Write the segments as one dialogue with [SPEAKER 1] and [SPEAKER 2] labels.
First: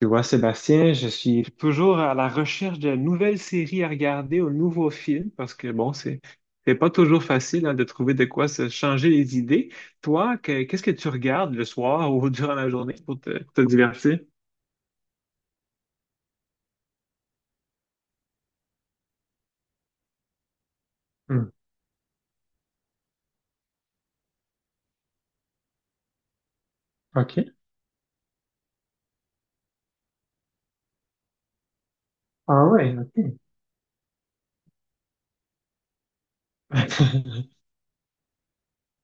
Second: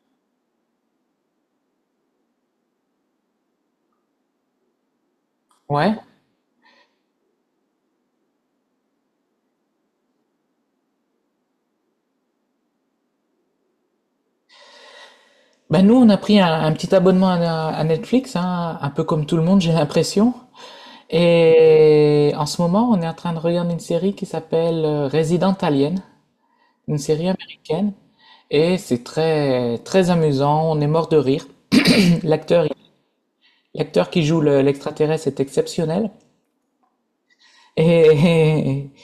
[SPEAKER 1] Tu vois, Sébastien, je suis toujours à la recherche de nouvelles séries à regarder, ou de nouveaux films, parce que bon,
[SPEAKER 2] Ouais.
[SPEAKER 1] c'est pas toujours facile hein, de trouver de quoi se changer les idées. Toi, qu'est-ce que tu regardes le soir ou durant la journée pour te divertir?
[SPEAKER 2] Bah nous, on a pris un petit abonnement à Netflix, hein, un peu comme tout le monde, j'ai l'impression.
[SPEAKER 1] Hmm.
[SPEAKER 2] Et en ce moment, on est en train de regarder une série qui s'appelle Resident Alien, une série
[SPEAKER 1] OK.
[SPEAKER 2] américaine. Et c'est très, très amusant, on est mort de rire.
[SPEAKER 1] Ah
[SPEAKER 2] L'acteur,
[SPEAKER 1] ouais, OK.
[SPEAKER 2] L'acteur qui joue l'extraterrestre est exceptionnel. Et,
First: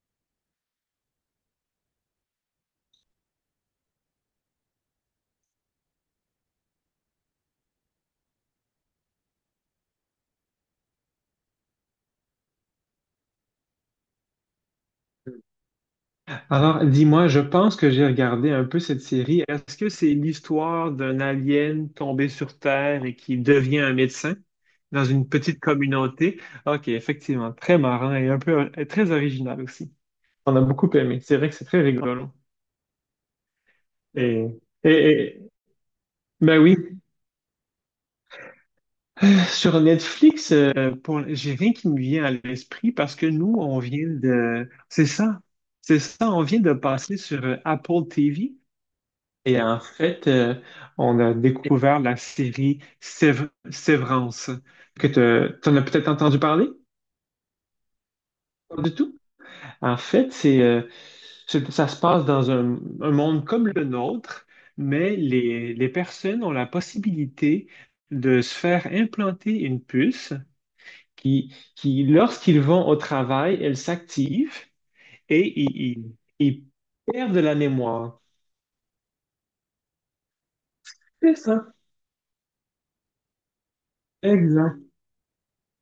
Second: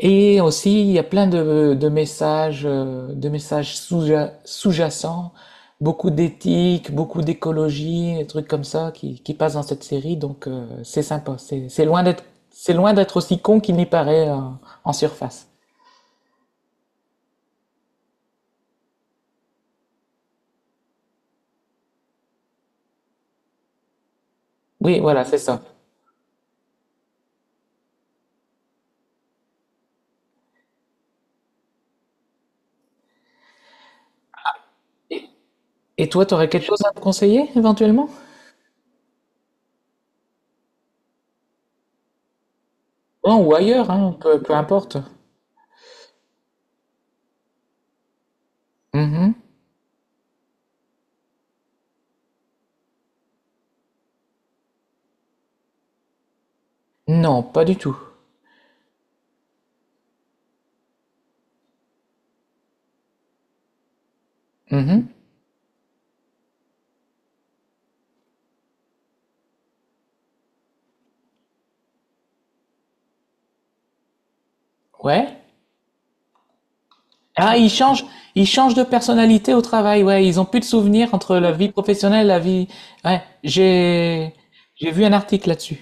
[SPEAKER 2] Et aussi, il y a plein de messages sous-jacents, beaucoup d'éthique, beaucoup d'écologie, des trucs comme ça qui passent dans cette série. Donc, c'est sympa. C'est loin c'est loin d'être aussi con qu'il n'y paraît en surface.
[SPEAKER 1] Alors, dis-moi, je pense que j'ai regardé un peu cette série. Est-ce que c'est l'histoire d'un alien tombé sur Terre et qui devient un médecin
[SPEAKER 2] Oui,
[SPEAKER 1] dans
[SPEAKER 2] voilà,
[SPEAKER 1] une
[SPEAKER 2] c'est
[SPEAKER 1] petite
[SPEAKER 2] ça.
[SPEAKER 1] communauté? Ok, effectivement, très marrant et un peu et très original aussi. On a beaucoup aimé. C'est vrai que c'est très rigolo. Et, et, et-
[SPEAKER 2] Et toi, t'aurais
[SPEAKER 1] ben
[SPEAKER 2] quelque
[SPEAKER 1] oui,
[SPEAKER 2] chose à me conseiller éventuellement?
[SPEAKER 1] sur Netflix, j'ai rien qui me vient à l'esprit parce que
[SPEAKER 2] Non, ou
[SPEAKER 1] nous, on
[SPEAKER 2] ailleurs,
[SPEAKER 1] vient
[SPEAKER 2] hein, peu, peu
[SPEAKER 1] de,
[SPEAKER 2] importe.
[SPEAKER 1] c'est ça, on vient de passer sur Apple TV.
[SPEAKER 2] Mhm.
[SPEAKER 1] Et en fait, on a découvert la série Sévrance, que tu en as peut-être entendu parler?
[SPEAKER 2] Non, pas du tout.
[SPEAKER 1] Pas du tout. En fait, ça se passe dans un monde comme le nôtre,
[SPEAKER 2] Mhm.
[SPEAKER 1] mais les personnes ont la possibilité de se faire implanter une puce qui lorsqu'ils vont au travail, elle s'active
[SPEAKER 2] Ouais.
[SPEAKER 1] et ils perdent la
[SPEAKER 2] Ah,
[SPEAKER 1] mémoire.
[SPEAKER 2] ils changent de personnalité au travail, ouais. Ils ont plus de souvenirs entre
[SPEAKER 1] C'est
[SPEAKER 2] la
[SPEAKER 1] ça,
[SPEAKER 2] vie professionnelle et la vie. Ouais,
[SPEAKER 1] exact.
[SPEAKER 2] j'ai vu un article là-dessus.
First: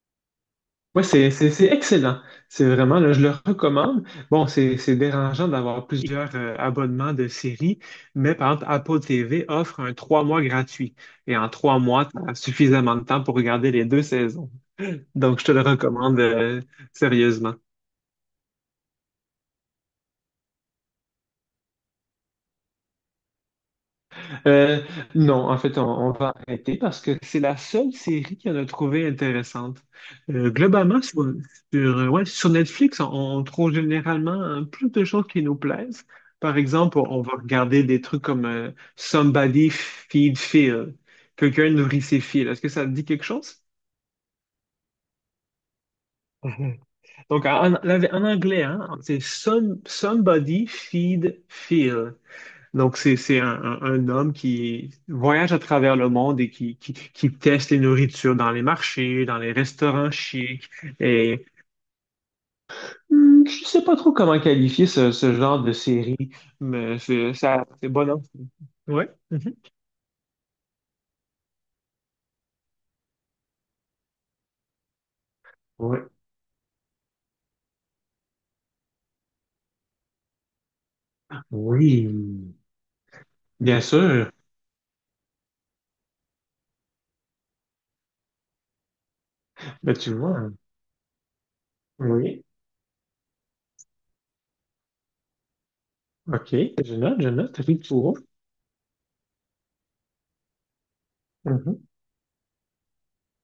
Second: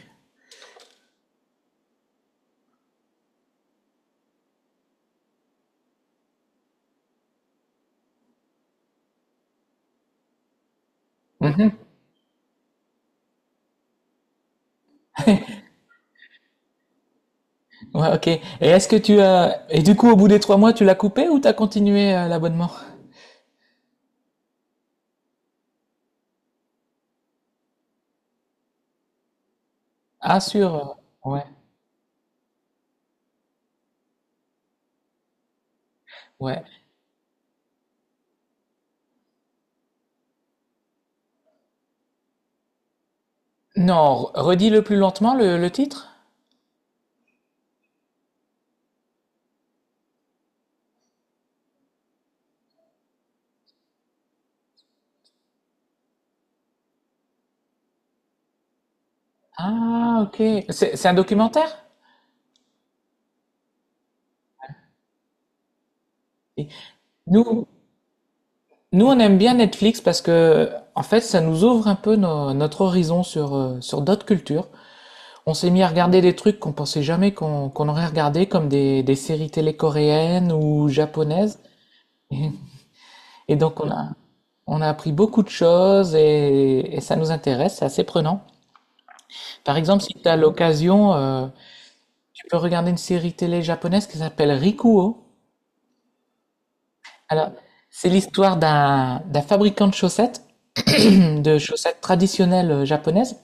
[SPEAKER 1] Ouais, c'est excellent. C'est vraiment, là, je le recommande. Bon, c'est dérangeant d'avoir plusieurs abonnements de séries, mais par exemple, Apple TV offre un trois mois gratuit. Et en trois mois, tu as suffisamment de temps pour regarder les deux saisons. Donc, je te le recommande sérieusement.
[SPEAKER 2] Ouais, ok. Et est-ce que tu as et du coup au bout des 3 mois tu l'as coupé ou t'as continué l'abonnement?
[SPEAKER 1] Euh, non, en fait, on va arrêter parce que c'est la seule série qu'on a trouvée intéressante.
[SPEAKER 2] Ah
[SPEAKER 1] Euh,
[SPEAKER 2] sûr,
[SPEAKER 1] globalement, sur,
[SPEAKER 2] ouais,
[SPEAKER 1] ouais, sur Netflix, on trouve généralement plus de choses qui nous plaisent. Par
[SPEAKER 2] ouais.
[SPEAKER 1] exemple, on va regarder des trucs comme Somebody Feed Phil. Quelqu'un nourrit ses fils. Est-ce que ça te dit quelque chose?
[SPEAKER 2] Non, redis-le plus lentement le titre.
[SPEAKER 1] Mhm. Donc, en anglais, hein, Somebody Feed Phil. Donc, un homme qui voyage à travers le monde et qui teste les nourritures dans les marchés, dans les restaurants
[SPEAKER 2] Ah ok.
[SPEAKER 1] chics.
[SPEAKER 2] C'est un
[SPEAKER 1] Et
[SPEAKER 2] documentaire?
[SPEAKER 1] hmm, je sais pas trop comment qualifier ce genre de série,
[SPEAKER 2] Et
[SPEAKER 1] mais c'est ça,
[SPEAKER 2] Nous
[SPEAKER 1] c'est bon, hein?
[SPEAKER 2] nous
[SPEAKER 1] Ouais.
[SPEAKER 2] on aime
[SPEAKER 1] Mhm.
[SPEAKER 2] bien Netflix parce que en fait ça nous ouvre un peu notre horizon sur sur d'autres cultures. On s'est mis à
[SPEAKER 1] Ouais.
[SPEAKER 2] regarder des trucs qu'on pensait jamais qu'on aurait regardé, comme des séries télé coréennes ou japonaises. Et,
[SPEAKER 1] Oui,
[SPEAKER 2] et donc
[SPEAKER 1] bien sûr.
[SPEAKER 2] on a appris beaucoup de choses et ça nous intéresse, c'est assez prenant. Par
[SPEAKER 1] Ben,
[SPEAKER 2] exemple, si
[SPEAKER 1] tu
[SPEAKER 2] tu as
[SPEAKER 1] vois, hein.
[SPEAKER 2] l'occasion,
[SPEAKER 1] Oui.
[SPEAKER 2] tu peux regarder une série télé japonaise qui s'appelle Rikuo.
[SPEAKER 1] OK. Je note, je
[SPEAKER 2] Alors,
[SPEAKER 1] note.
[SPEAKER 2] c'est
[SPEAKER 1] Ritsuo.
[SPEAKER 2] l'histoire d'un fabricant de chaussettes, de
[SPEAKER 1] Mhm,
[SPEAKER 2] chaussettes traditionnelles japonaises.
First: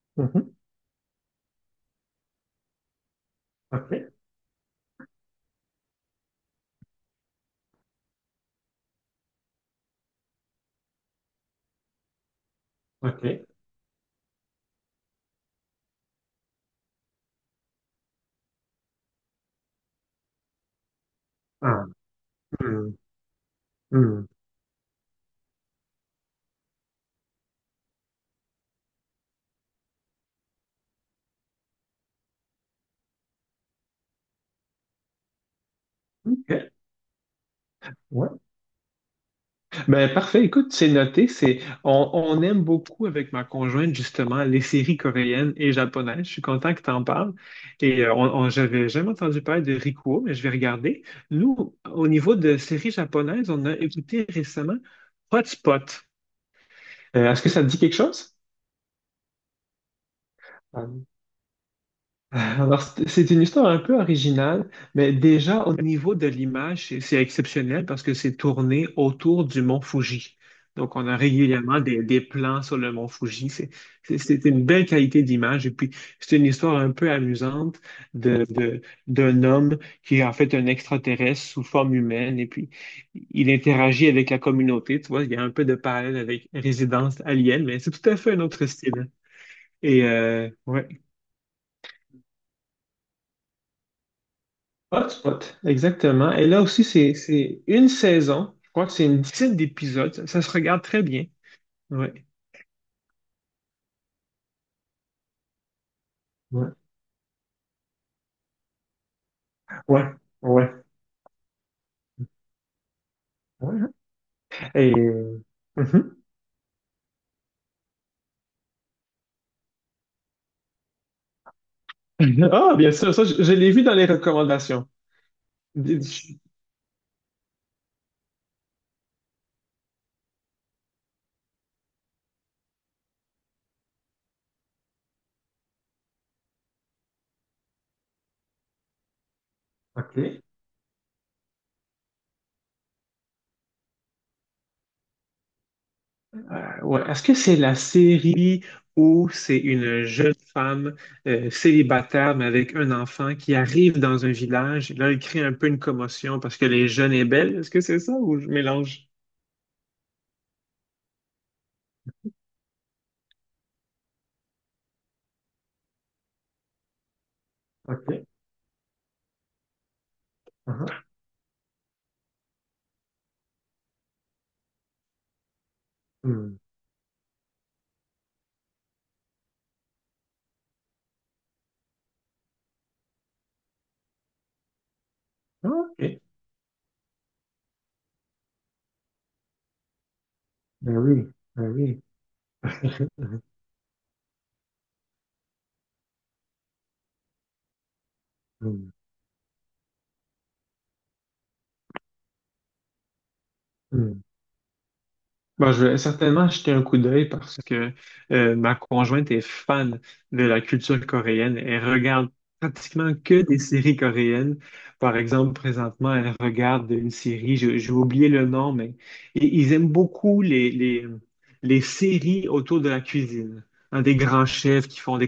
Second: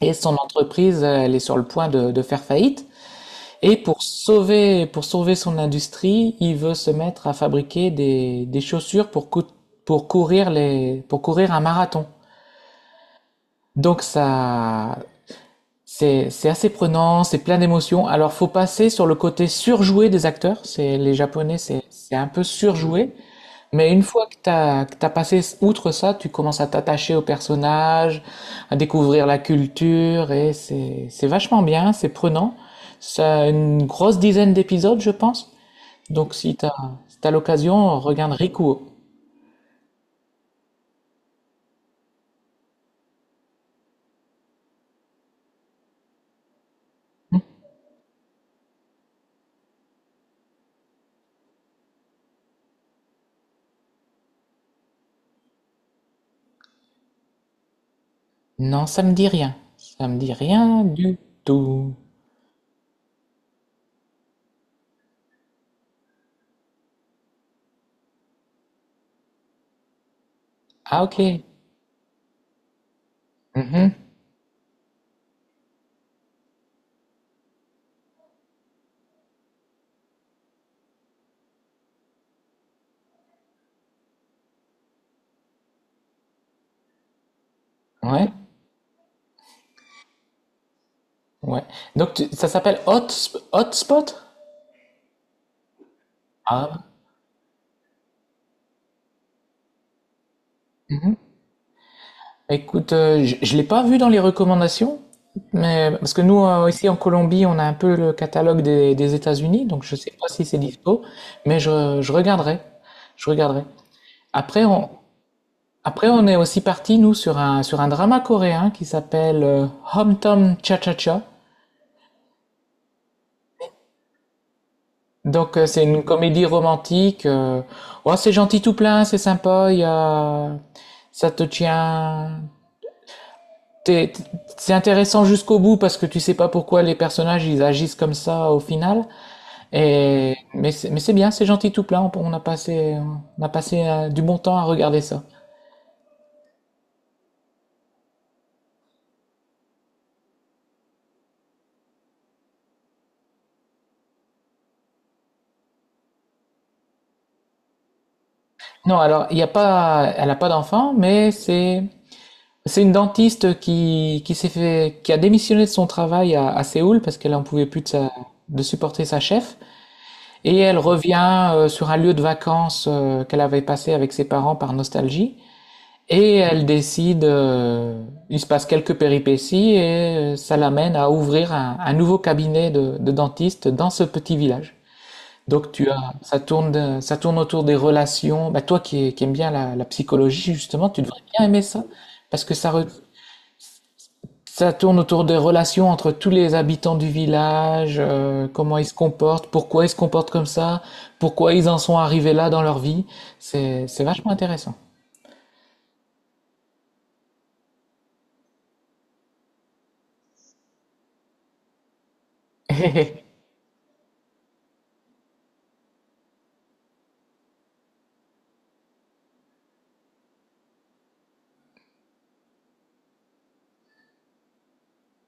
[SPEAKER 2] Et son
[SPEAKER 1] mhm.
[SPEAKER 2] entreprise, elle est sur le point de faire faillite. Et
[SPEAKER 1] OK.
[SPEAKER 2] pour sauver son industrie, il veut se mettre à fabriquer des chaussures pour courir pour courir un marathon.
[SPEAKER 1] OK.
[SPEAKER 2] Donc ça, c'est assez prenant, c'est plein d'émotions. Alors faut passer sur le côté surjoué des acteurs. C'est les Japonais, c'est
[SPEAKER 1] Ah.
[SPEAKER 2] c'est un peu
[SPEAKER 1] Hmm,
[SPEAKER 2] surjoué. Mais une
[SPEAKER 1] hmm.
[SPEAKER 2] fois que t'as passé outre ça, tu commences à t'attacher au personnage, à découvrir la culture et c'est vachement bien, c'est prenant. Ça a une grosse dizaine d'épisodes, je pense. Donc
[SPEAKER 1] OK.
[SPEAKER 2] si t'as l'occasion,
[SPEAKER 1] Ouais.
[SPEAKER 2] regarde Rikuo.
[SPEAKER 1] Ben, parfait. Écoute, c'est noté. C'est, on aime beaucoup avec ma conjointe, justement, les séries coréennes et japonaises. Je suis content que tu en parles. Et j'avais jamais entendu parler de Rikuo, mais je vais regarder. Nous, au niveau de séries japonaises, on a écouté récemment Hotspot. Est-ce que ça te dit quelque chose?
[SPEAKER 2] Non, ça me dit rien. Ça me dit rien du tout.
[SPEAKER 1] Alors, c'est une histoire un peu originale, mais déjà au niveau de l'image, c'est exceptionnel parce que c'est tourné autour du mont Fuji. Donc,
[SPEAKER 2] Ah
[SPEAKER 1] on a
[SPEAKER 2] ok.
[SPEAKER 1] régulièrement des plans sur le mont Fuji.
[SPEAKER 2] Mhm.
[SPEAKER 1] C'est une belle qualité d'image. Et puis, c'est une histoire un peu amusante de, de- d'un homme qui est en fait un extraterrestre sous forme humaine. Et puis, il interagit avec la communauté. Tu vois, il y a un peu de parallèle avec Résidence Alien, mais c'est tout à
[SPEAKER 2] Ouais.
[SPEAKER 1] fait un autre style. Et ouais.
[SPEAKER 2] Ouais. Donc ça s'appelle Hot, Hotspot?
[SPEAKER 1] Hotspot, exactement. Et là aussi,
[SPEAKER 2] Ah,
[SPEAKER 1] c'est une saison. Je crois que c'est une dizaine d'épisodes. Ça se regarde très bien. Ouais.
[SPEAKER 2] écoute, je l'ai pas vu dans les recommandations, mais parce que nous
[SPEAKER 1] Ouais.
[SPEAKER 2] ici en Colombie, on a un peu le catalogue des États-Unis, donc je
[SPEAKER 1] Ouais.
[SPEAKER 2] sais pas si c'est
[SPEAKER 1] Ouais.
[SPEAKER 2] dispo, mais je regarderai, je regarderai.
[SPEAKER 1] Ouais.
[SPEAKER 2] Après on,
[SPEAKER 1] Et...
[SPEAKER 2] après
[SPEAKER 1] mhm.
[SPEAKER 2] on est aussi parti nous sur un drama coréen qui s'appelle Hom Tom Cha Cha Cha.
[SPEAKER 1] Ah, bien sûr, ça, je l'ai vu dans les recommandations.
[SPEAKER 2] Donc c'est
[SPEAKER 1] D-
[SPEAKER 2] une
[SPEAKER 1] je-
[SPEAKER 2] comédie romantique. Ouais, c'est gentil tout plein, c'est sympa. Il y a ça te tient t'es- C'est intéressant jusqu'au bout parce que tu sais pas pourquoi les personnages ils agissent comme ça au final. Et
[SPEAKER 1] OK.
[SPEAKER 2] mais c'est mais c'est bien, c'est gentil tout plein. On a passé du bon temps à regarder ça.
[SPEAKER 1] Ouais. Est-ce que c'est la série où c'est une jeune femme célibataire, mais avec un enfant, qui arrive dans un village et là, elle crée un peu une commotion parce que les jeunes est belle? Est-ce que c'est ça ou je
[SPEAKER 2] Non,
[SPEAKER 1] mélange?
[SPEAKER 2] alors il y a pas, elle a pas d'enfant, mais c'est une dentiste qui s'est fait qui a démissionné de son travail à Séoul parce qu'elle en pouvait plus
[SPEAKER 1] OK.
[SPEAKER 2] de supporter sa chef et elle revient sur un lieu de vacances qu'elle avait passé avec ses parents par nostalgie. Et
[SPEAKER 1] Mhm.
[SPEAKER 2] elle décide, il se passe quelques péripéties et ça l'amène à ouvrir un nouveau cabinet de dentiste dans ce petit village.
[SPEAKER 1] Ah,
[SPEAKER 2] Donc tu as,
[SPEAKER 1] Ok.
[SPEAKER 2] ça tourne autour des relations. Bah, toi qui aimes bien la, la psychologie justement,
[SPEAKER 1] Ben
[SPEAKER 2] tu devrais
[SPEAKER 1] oui,
[SPEAKER 2] bien aimer
[SPEAKER 1] ben
[SPEAKER 2] ça
[SPEAKER 1] oui.
[SPEAKER 2] parce que ça tourne autour des relations entre tous les habitants du village, comment ils se comportent, pourquoi ils se comportent comme ça, pourquoi ils en sont arrivés là dans leur vie. C'est
[SPEAKER 1] Hmm.
[SPEAKER 2] vachement intéressant.
[SPEAKER 1] Bon, je vais certainement jeter un coup d'œil parce que ma conjointe est fan de la culture coréenne. Elle regarde pratiquement que des séries coréennes. Par exemple, présentement, elle regarde une série, j'ai oublié le nom, mais ils aiment beaucoup les séries autour de la cuisine. Hein, des grands chefs qui font des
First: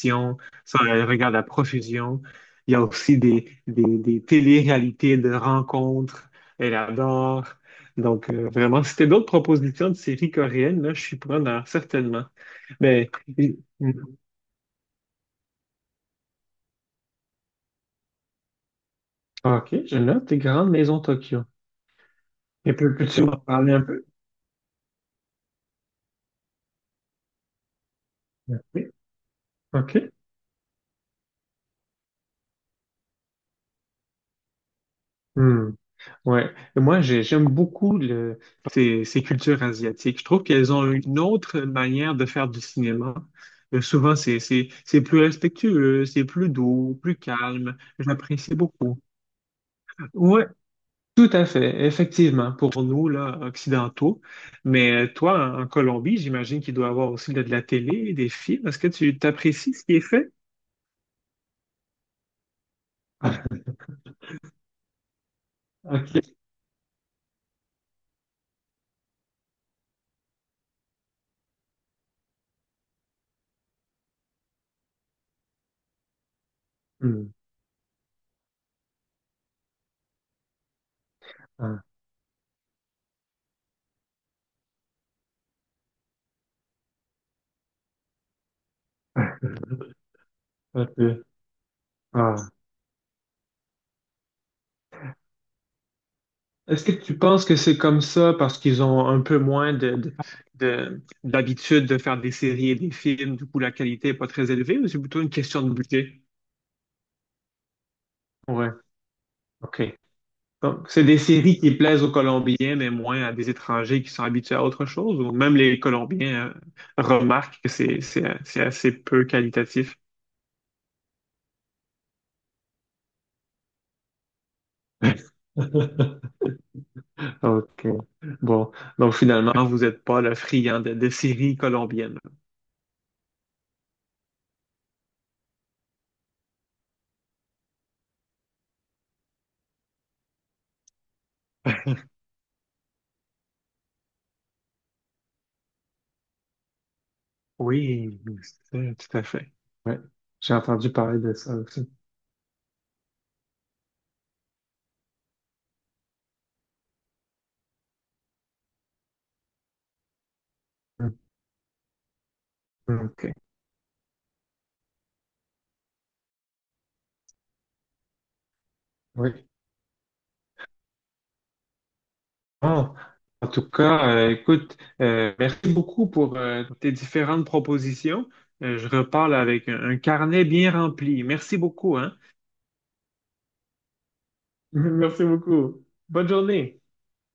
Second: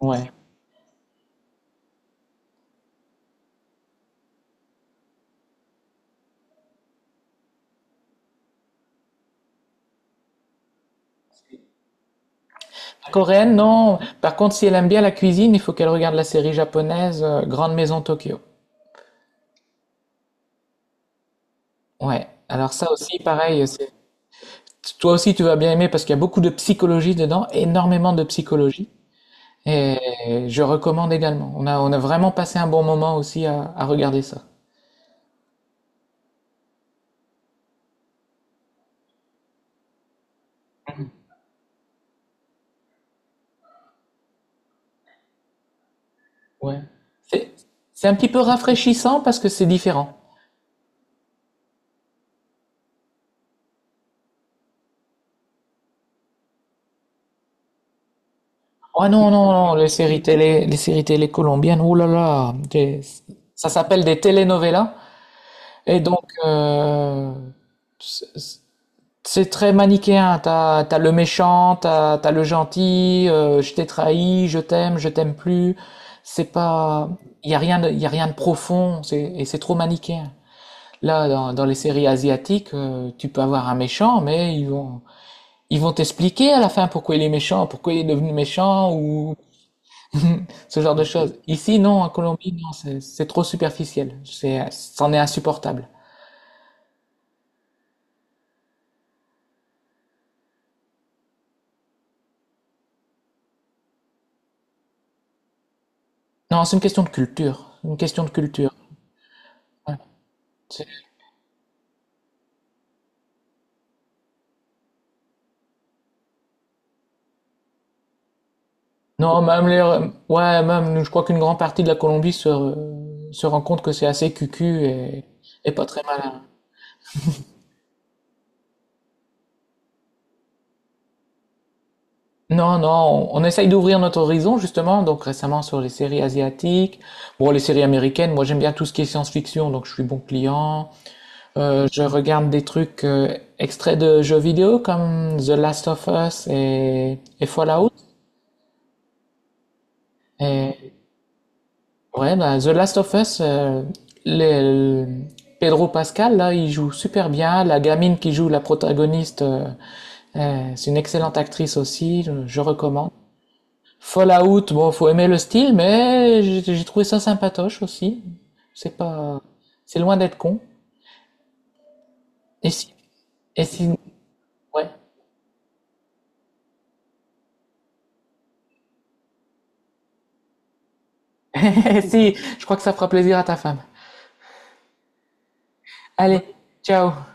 [SPEAKER 2] Ouais.
[SPEAKER 1] ça, elle regarde à profusion. Il y a aussi des, des télé-réalités de rencontres, elle adore. Donc, vraiment, si t'as d'autres propositions de séries coréennes, là, je suis preneur, certainement. Mais,
[SPEAKER 2] Coréenne,
[SPEAKER 1] et-
[SPEAKER 2] non. Par contre, si elle aime bien la cuisine, il faut qu'elle regarde la série japonaise Grande Maison Tokyo.
[SPEAKER 1] OK, je note tes grandes maisons Tokyo.
[SPEAKER 2] Ouais. Alors
[SPEAKER 1] Et
[SPEAKER 2] ça aussi,
[SPEAKER 1] peux-tu m'en
[SPEAKER 2] pareil,
[SPEAKER 1] parler un
[SPEAKER 2] c'est...
[SPEAKER 1] peu?
[SPEAKER 2] toi aussi tu vas bien aimer parce qu'il y a beaucoup de psychologie dedans, énormément de psychologie.
[SPEAKER 1] Oui.
[SPEAKER 2] Et
[SPEAKER 1] OK.
[SPEAKER 2] je recommande également. On a vraiment passé un bon moment aussi à regarder ça.
[SPEAKER 1] Hmm. Ouais. Et moi, j'aime beaucoup ces cultures asiatiques. Je trouve qu'elles ont une autre manière de faire du cinéma. Souvent, c'est plus respectueux, c'est plus
[SPEAKER 2] Ouais.
[SPEAKER 1] doux, plus
[SPEAKER 2] C'est,
[SPEAKER 1] calme.
[SPEAKER 2] c'est un petit peu
[SPEAKER 1] J'apprécie beaucoup.
[SPEAKER 2] rafraîchissant parce que c'est différent.
[SPEAKER 1] Ouais, tout à fait, effectivement, pour nous, là, occidentaux. Mais toi, en Colombie, j'imagine qu'il doit y avoir aussi de la télé, des films. Est-ce que
[SPEAKER 2] Oh
[SPEAKER 1] tu
[SPEAKER 2] non, non, non,
[SPEAKER 1] t'apprécies ce qui est fait?
[SPEAKER 2] les séries télé colombiennes, oh là là, ça s'appelle des telenovelas. Et donc,
[SPEAKER 1] OK.
[SPEAKER 2] c'est c'est très manichéen. T'as, t'as le méchant, t'as, t'as le gentil, je t'ai trahi, je t'aime plus. C'est pas,
[SPEAKER 1] Hmm.
[SPEAKER 2] il y a rien de, y a rien de profond, et c'est trop manichéen. Là, dans, dans les
[SPEAKER 1] Ah.
[SPEAKER 2] séries asiatiques, tu peux avoir un méchant, mais ils vont t'expliquer à la fin pourquoi il est méchant, pourquoi il est devenu méchant, ou ce genre
[SPEAKER 1] Ok.
[SPEAKER 2] de choses. Ici, non, en
[SPEAKER 1] Ah.
[SPEAKER 2] Colombie, non, c'est trop superficiel. C'en est insupportable.
[SPEAKER 1] Est-ce que tu penses que c'est comme ça parce qu'ils ont un peu moins d'habitude de faire des séries et des films, du coup la qualité n'est pas très élevée, ou c'est plutôt une question de budget?
[SPEAKER 2] Non, c'est une question de culture. Une question de
[SPEAKER 1] Ouais,
[SPEAKER 2] culture.
[SPEAKER 1] OK.
[SPEAKER 2] Ouais. C'est-
[SPEAKER 1] Donc, c'est des séries qui plaisent aux Colombiens, mais moins à des étrangers qui sont habitués à autre chose, ou même les Colombiens remarquent que c'est assez peu
[SPEAKER 2] Non, même les...
[SPEAKER 1] qualitatif.
[SPEAKER 2] ouais, même, nous, je crois qu'une grande partie de la Colombie se rend compte que c'est assez cucu et pas très malin.
[SPEAKER 1] OK. Bon. Donc, finalement, vous n'êtes pas le friand de séries colombiennes.
[SPEAKER 2] Non, non, on essaye d'ouvrir notre horizon, justement, donc récemment sur les séries asiatiques. Bon, les séries américaines, moi j'aime bien tout ce qui est science-fiction, donc je suis bon client. Je regarde des trucs extraits de jeux vidéo comme The Last of Us et Fallout.
[SPEAKER 1] Oui, tout à fait. Ouais. J'ai
[SPEAKER 2] Et
[SPEAKER 1] entendu parler de ça aussi.
[SPEAKER 2] ouais, bah, The Last of Us, le- le- Pedro Pascal, là, il joue super bien. La gamine qui joue la protagoniste, c'est une
[SPEAKER 1] Mm.
[SPEAKER 2] excellente actrice aussi, je recommande.
[SPEAKER 1] OK.
[SPEAKER 2] Fallout, bon, faut aimer le style, mais j'ai trouvé ça sympatoche aussi. C'est pas,
[SPEAKER 1] Oui.
[SPEAKER 2] c'est loin d'être con. Et
[SPEAKER 1] Bon,
[SPEAKER 2] si,
[SPEAKER 1] en
[SPEAKER 2] et
[SPEAKER 1] tout
[SPEAKER 2] si,
[SPEAKER 1] cas, écoute,
[SPEAKER 2] ouais.
[SPEAKER 1] merci beaucoup pour tes différentes propositions. Je reparle avec un carnet bien rempli. Merci beaucoup,
[SPEAKER 2] Et
[SPEAKER 1] hein?
[SPEAKER 2] si, je crois que ça fera plaisir à ta femme.
[SPEAKER 1] Merci beaucoup. Bonne
[SPEAKER 2] Allez,
[SPEAKER 1] journée.
[SPEAKER 2] ciao.